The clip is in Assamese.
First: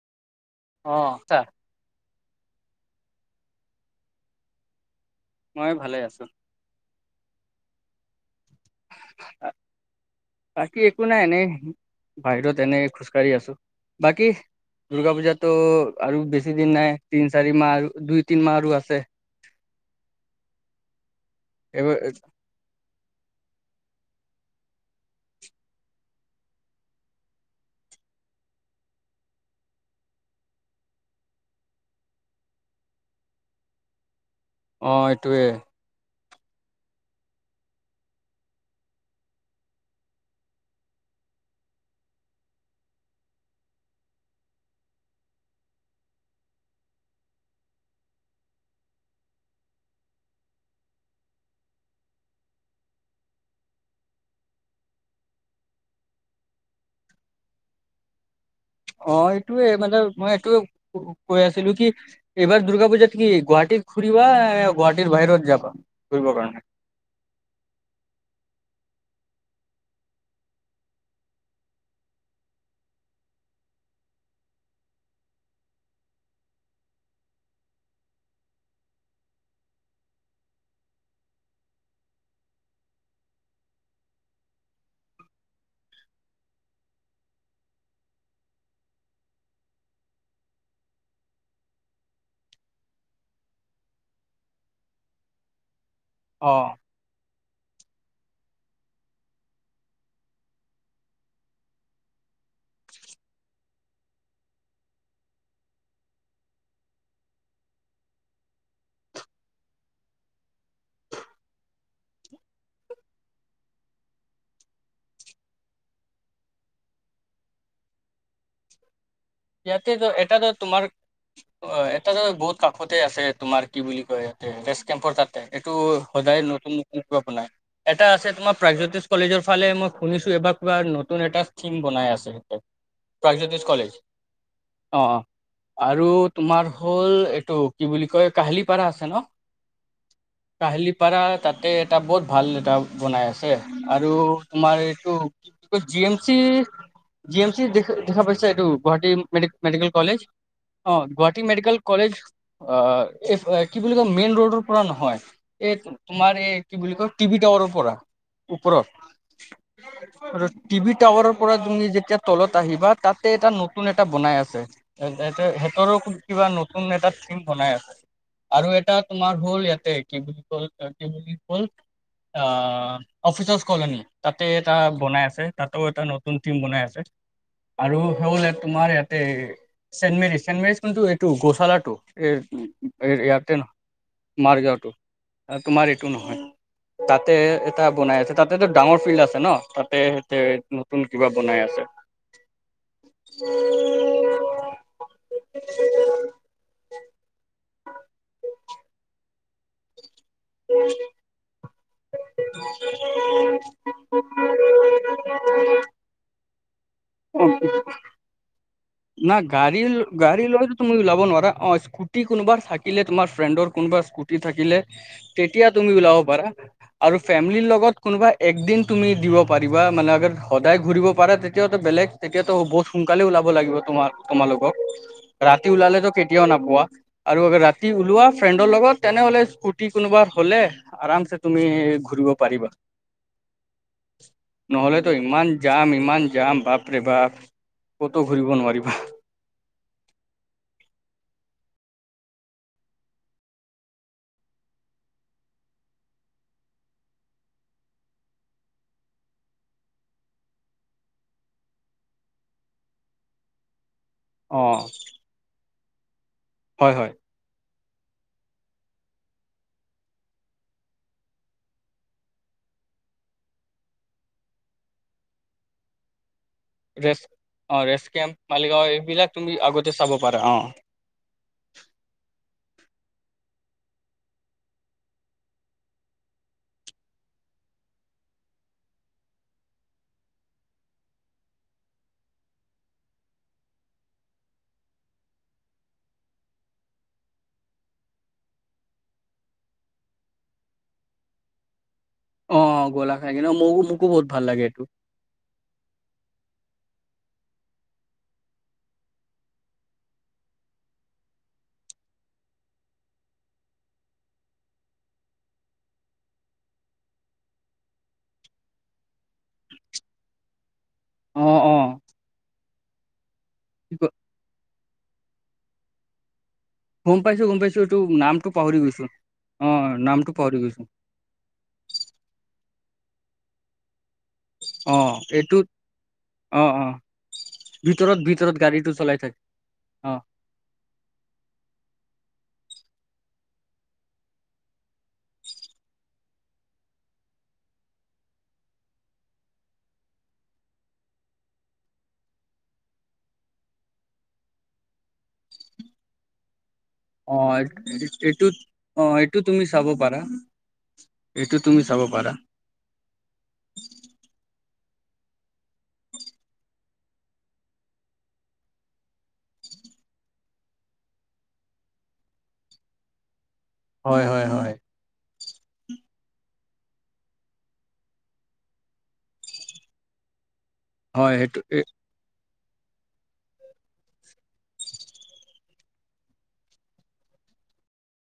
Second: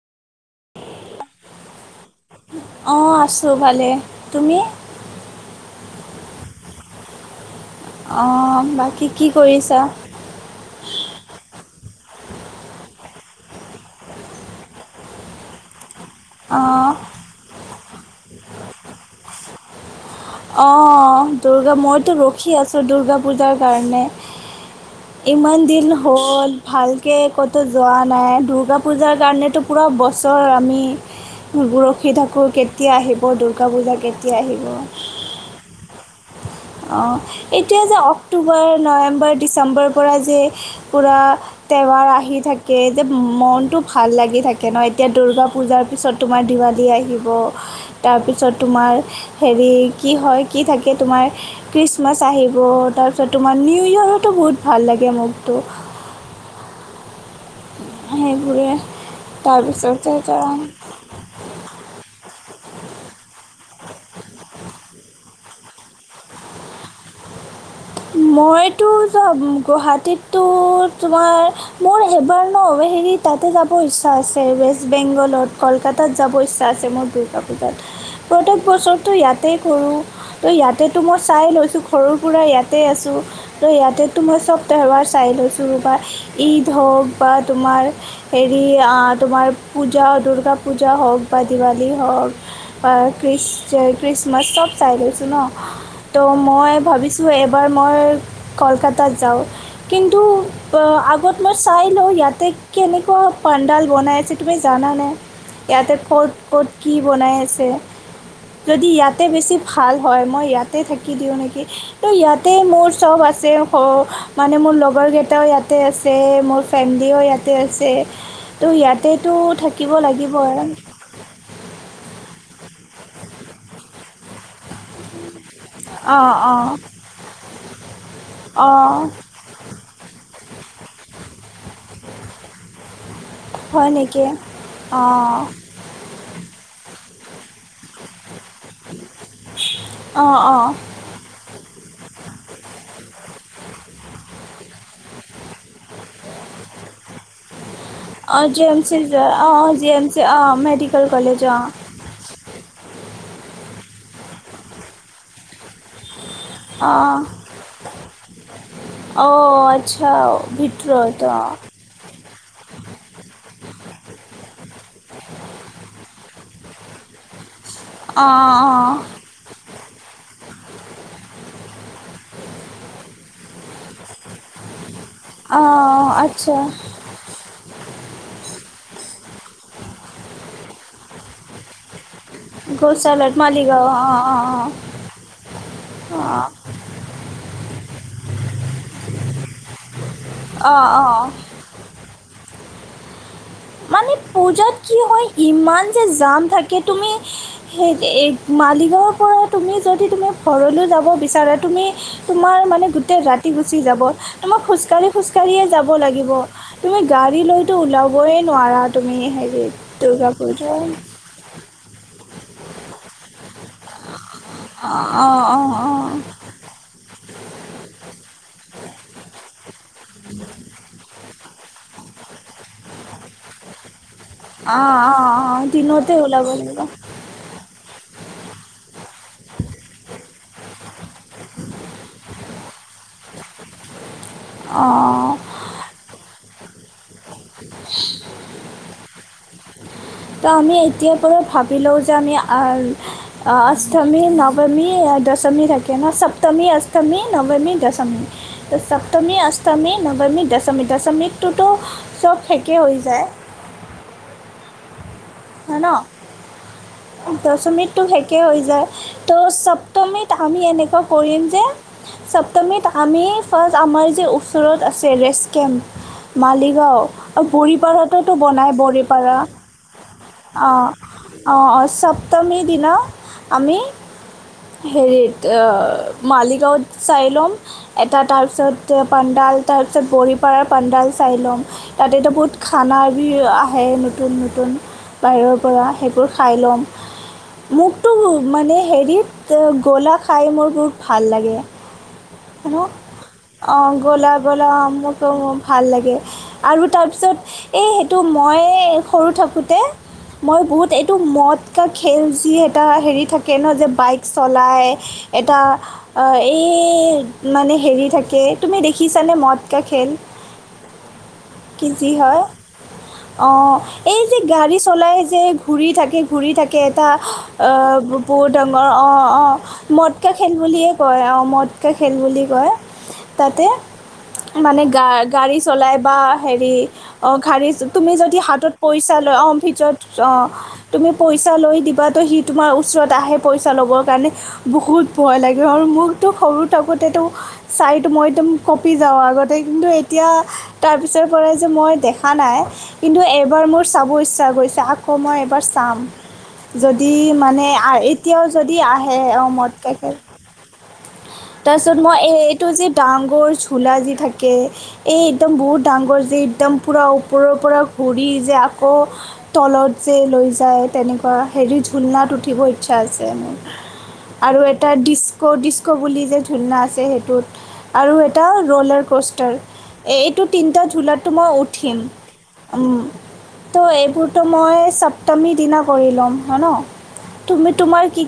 অ শুনিছা অ আছো ভালে তুমি মই ভালে আছোঁ অ বাকী কি কৰিছা বাকী একো নাই এনে বাহিৰত এনেই খোজকাঢ়ি আছো বাকী দুৰ্গা পূজাতো আৰু বেছি দিন অঁ নাই তিন চাৰি মাহ আৰু দুই তিন মাহো আছে অঁ দুৰ্গা এইবাৰ মইতো ৰখি আছোঁ দুৰ্গা পূজাৰ কাৰণে ইমান দিন হ'ল ভালকে ক'তো যোৱা নাই দুৰ্গা পূজাৰ কাৰণেতো পুৰা বছৰ আমি ৰখী থাকো কেতিয়া আহিব দূৰ্গা পূজা কেতিয়া আহিব হয়টোৱে [unintelligible] অঁ এতিয়া যে অক্টোবৰ নৱেম্বৰ ডিচেম্বৰৰ পৰা যে পূৰা টেবাৰ আহি থাকে যে মনটো ভাল লাগি থাকে ন এতিয়া দূৰ্গা পূজাৰ পিছত তোমাৰ [unintelligible] দিবালী আহিব তাৰপিছত তোমাৰ হেৰি কি হয় কি থাকে তোমাৰ খ্ৰীষ্টমাছ আহিব তাৰপিছত তোমাৰ নিউ ইয়েৰৰতো বহুত ভাল লাগে মোকতো [inaudible] হ অ এইটোয়ে মানে মই এইটোয়ে কৈ আছিলো কি এইবাৰ দূৰ্গা পুজাত কি গুৱাহাটীৰ ফুৰিবা গুৱাহাাটীৰ বাহিৰত যাবা ঘূৰিব কাৰণে [unintelligible] মইতো যব গুৱাহাটীততো তোমাৰ মোৰ এবাৰ ন [unintelligible] হেৰি তাতে যাব ইচ্ছা আছে ৱেষ্ট বেংগলত কলকাতাত যাব ইচ্ছা আছে মোৰ দূৰ্গা পূজাত প্ৰত্যেক বছৰটো ইয়াতে কৰো ত ইয়াতেটো মই চাই লৈছো সৰুৰে পৰা ইয়াতে [unintelligible] আছো ইয়াতে তোমাৰ চব তেওহাৰ চাই লৈছো বা ঈদ হওক বা তোমাৰ তোমাৰ হেৰি তোমাৰ পূজা দুৰ্গা পূজা হওক বা দিৱালী হওক খ্ৰীষ্ট খ্ৰীষ্টমাছ চব চাই লৈছো ন ত' অ মই ভাবিছো মই কলকাতা যাওঁ কিন্তু অ আগত মই চাই লও ইয়াতেই কেনেকোৱা পাণ্ডাল বনাাইছে তুমি জানা নানে ইয়াতে ক'ত ক'ত কি বনাই আছে? যদি ইয়াতে বেছি ভাল হয় মই ইয়াতে থাকি দিওঁ নেকি ত ইয়াতেই ইয়াতে মোৰ চব আছে, মানে মোৰ লগৰ কেইটাও ইয়াতে আছে, মোৰ ফেমিলিও ইয়াতে আছে। ত ইয়াত ইয়াতেতো এটাত তোমাৰ অ এটা বহুত কাষতে আছে তোমাৰ কি বুলি কয় ইয়াতে ৰেষ্ট কেম্পৰ তাত। এইটো অঁ সদায় অঁ নতুন নতুন কিবা বনাই। এটা আছে তোমাৰ অঁ প্ৰাগজ্যোতিষ কলেজৰ ফালে মই শুনিছোঁ, এবাৰ নতুন এটা থিম বনাই আছে প্ৰাগজ্যোতিষ হয় কলেজ। নেকি অ' অঁ আৰু তোমাৰ হ'ল এইটো কি বুলি কয় কাহিলীপাৰা আছে ন, অঁ অঁ কাহিলীপাৰা তাতে এটা বহুত ভাল এটা বনাই আছে, আৰু তোমাৰ এইটো G M C G M C দেখ দেখা অঁ পাইছা জি এইটো। এম চি গুৱাহাটী মেড অঁ অঁ G medical M college, C অঁ অ মেডিকেল গুৱাহাটী কলেজ অঁ মেডিকেল কলেজ এই কি বুলি কয় মেইন ৰোডৰ পৰা নহয়, এই তোমাৰ এই কি বুলি অঁ কয়, টিভি টাৱাৰৰ পৰা ওপৰত। অঁ আচ্ছা আৰু টিভি ভিতৰত টাৱাৰৰ অঁ পৰা তুমি যেতিয়া তলত আহিবা তাতে এটা নতুন নতুন এটা বনাই আছে সেইতৰো কিবা নতুন এটা [unintelligible] বনাই আছে। অঁ আৰু এটা অঁ তোমাৰ হল ইয়াতে কি বুলি বুলি ক'ল অ অফিচাৰছ কলনী। তাতে এটা বনাই আছে। তাতো এটা অঁ নতুন থিম আচ্ছা বনাই আছে। আৰু হেল এ তোমাৰ ইয়াতে চেণ্ট মেৰিজ, চেণ্ট মেৰিজ কিন্তু এইটো গোশালা টো। গৌচালত ইয়তে ন মালিগাঁও অঁ অঁ অঁ মাৰগাওটো তোমাৰ এইটো নহয়। তাতে এটা বনাই আছে, তাতেতো ডাঙৰ ফিল্ড আছে ন, তাতেতে অঁ অঁ নতুন অঁ কিবা বনাই আছে। [inaudible] [inaudible] মানে পূজাত কি হয়, ইমান যে জাম থাকে, তুমি সেই এই মালিগাঁৰ পৰা তুমি যদি তুমি ঘৰলৈ যাব বিচাৰা তুমি তোমাৰ মানে গোটেই ৰাতি গুচি যাব। তোমাক খোজকাঢ়ি খোজকাঢ়িয়ে যাব লাগিব। তুমি গাড়ী অ লৈতো ওলাবই নোৱাৰা। তুমি না হেৰিত গাড়ী, দুৰ্গা গাড়ী লৈতো পূজাত তুমি ওলাব নোৱাৰা। অ' স্কুটি কোনোবা থাকিলে তোমাৰ ফ্ৰেণ্ডৰ কোনবা। যদি থাকিলে অঁ অঁ তেতিয়া অঁ তুমি অঁ পাৰা আৰু ফেমিলি লগত কোনোবা এক দিন তুমি পাৰিবা মানে আগত সদায় ঘূৰিব পাৰে তেতিয়াও বেলেগ তেতিয়াতো বহুত সোনকালে ওলাব লাগিব তোমাৰ। তোমালোকক অঁ অঁ অঁ ৰাতি ওলালে তো দিনতে ওলাব কেতিয়াও লাগিব নাপোৱা। আৰু আৰু ৰাতি ওলোৱা ফ্ৰেণ্ডৰ লগত তেনেহ'লে স্কুটি কোনোবা হ'লে আৰামছে তুমি ঘূৰিব পাৰিবা। [unintelligible] নহলেতো অঁ ইমান যাম ইমান যাম বাপৰে বাপ ক'তো ঘূৰিব নোৱাৰিব। উ। তো আমি এতিয়াৰ পৰা ভাবি লওঁ যে আমি অষ্টমী, নৱমী দশমী থাকে ন সপ্তমী, অষ্টমী, নৱমী, দশমী, সপ্তমী অষ্টমী, নৱ মী, দশমী। দশমীটোতো চব শেষেই হৈ যায়। অঁ। হয় ন? দশমিত টো শেষয়ে হৈ যায়। ত' সপ্তমীত আমি এনেকুৱা কৰিম যে, সপ্তমীত আমি ফাৰ্ষ্ট আমাৰ যে ওচৰত আছে ৰেষ্ট কেম্প মালিগাঁও ৰেষ্ট অ ৰেষ্ট বৰিপাৰটোতো কেম্প বনাই। মালিগাঁও এইবিলাক বৰিপাৰা তুমি আগতে চাব পাৰা অ' অঁ অঁ সপ্তমী দিনা আমি হেৰিত মালিগাঁওত চাইলম, এটা তাৰপিছত পাণ্ডা ডাল তাৰ পিছত বৰিপাৰাৰ পাণ্ডাল চাই ল'ম তাতেতো বহুত খানা বি আহে নতুন। নতুন বাহিৰৰ পৰা, সেইবোৰ খাই ল'ম। মোকতো মানে হেৰিত গলা খাই মোৰ বহুত ভাল লাগে। অ হ গোলাঘাট ন ম অ মোকো বহুত গলা ভাল লাগে গলা এইটো মোৰ টো ভাল লাগে। আৰু তাৰপিছত এই সেইটো মই সৰু থাকোঁতে, মই বহুত এইটো মদ- খেল যি এটা হেৰি থাকে ন, যে বাইক চলাই, এটা এই মানে হেৰি থাকে। তুমি দেখিছানে মতকা খেল? অ অ কি যি হয়। অ। এই যে গাড়ী চলাই যে ঘূৰি থাকে ঘূৰি থাকে, এটা গম পাইছো গম অ পাইছো এইটো বহুত নামটো পাহৰি ডাঙৰ গৈছো অ অ নামটো মতকা খেল পাহৰি গৈছো বুলিয়ে কয় অ ম। খেল বুলি কয়। তাতে, মানে অ গা গাড়ী এইটোত চলাই বা হেৰি অ, গাড়ী তুমি ভিতৰত যদি ভিতৰত হাতত গাড়ীটো পইচা চলাই থাকে অ ফি অ অ [unintelligible] পইচা লৈ দিবাতো সি তোমাৰ ওচৰত আহে, পইচা ল'বৰ কাৰণে। বহুত ভয় লাগে আৰু মোৰ ত সৰু থাকোঁতেতো, চাইত মই একদম কঁপি যাওঁ আগতে, কিন্তু এতিয়া তাৰপিছ পিছৰ পৰাই যে মই দেখা নাই। কিন্তু এইবাৰ মোৰ চাব ইচ্ছা গৈছে। আকৌ মই এবাৰ তাম। যদি অ', মানে এতিয়াও এইটোত যদি আহে, এইটো অ' তুমি মদ চাব কেখে পাৰা, এইটো তুমি তাৰপিছত চাব মই, পাৰা। এই-এইটো যে ডাঙৰ ঝোলা যে থাকে, এই একদম বহুত ডাঙৰ যে, একদম পুৰা ওপৰৰ পৰা ঘূৰি যে, আকৌ তলত যে লৈ যায়, তেনেকুৱা হেৰি ঝুলনাত উঠিব ইচ্ছা আছে মোৰ। হয়, হয়, আৰু হয়। এটা ডিচ ক' ডিস্ক' বুলি যে ঝুলনা আছে সেইটোত। আৰু এটা ৰ'লাৰ কষ্টাৰ। এইটোত তিনিটা ঝোলাতটো হয়, মই সেইটো উঠিম। তো এইবোৰতো মই চ তমি দিনা কৰি ল'ম হয় ন? তুমি তোমাৰ কি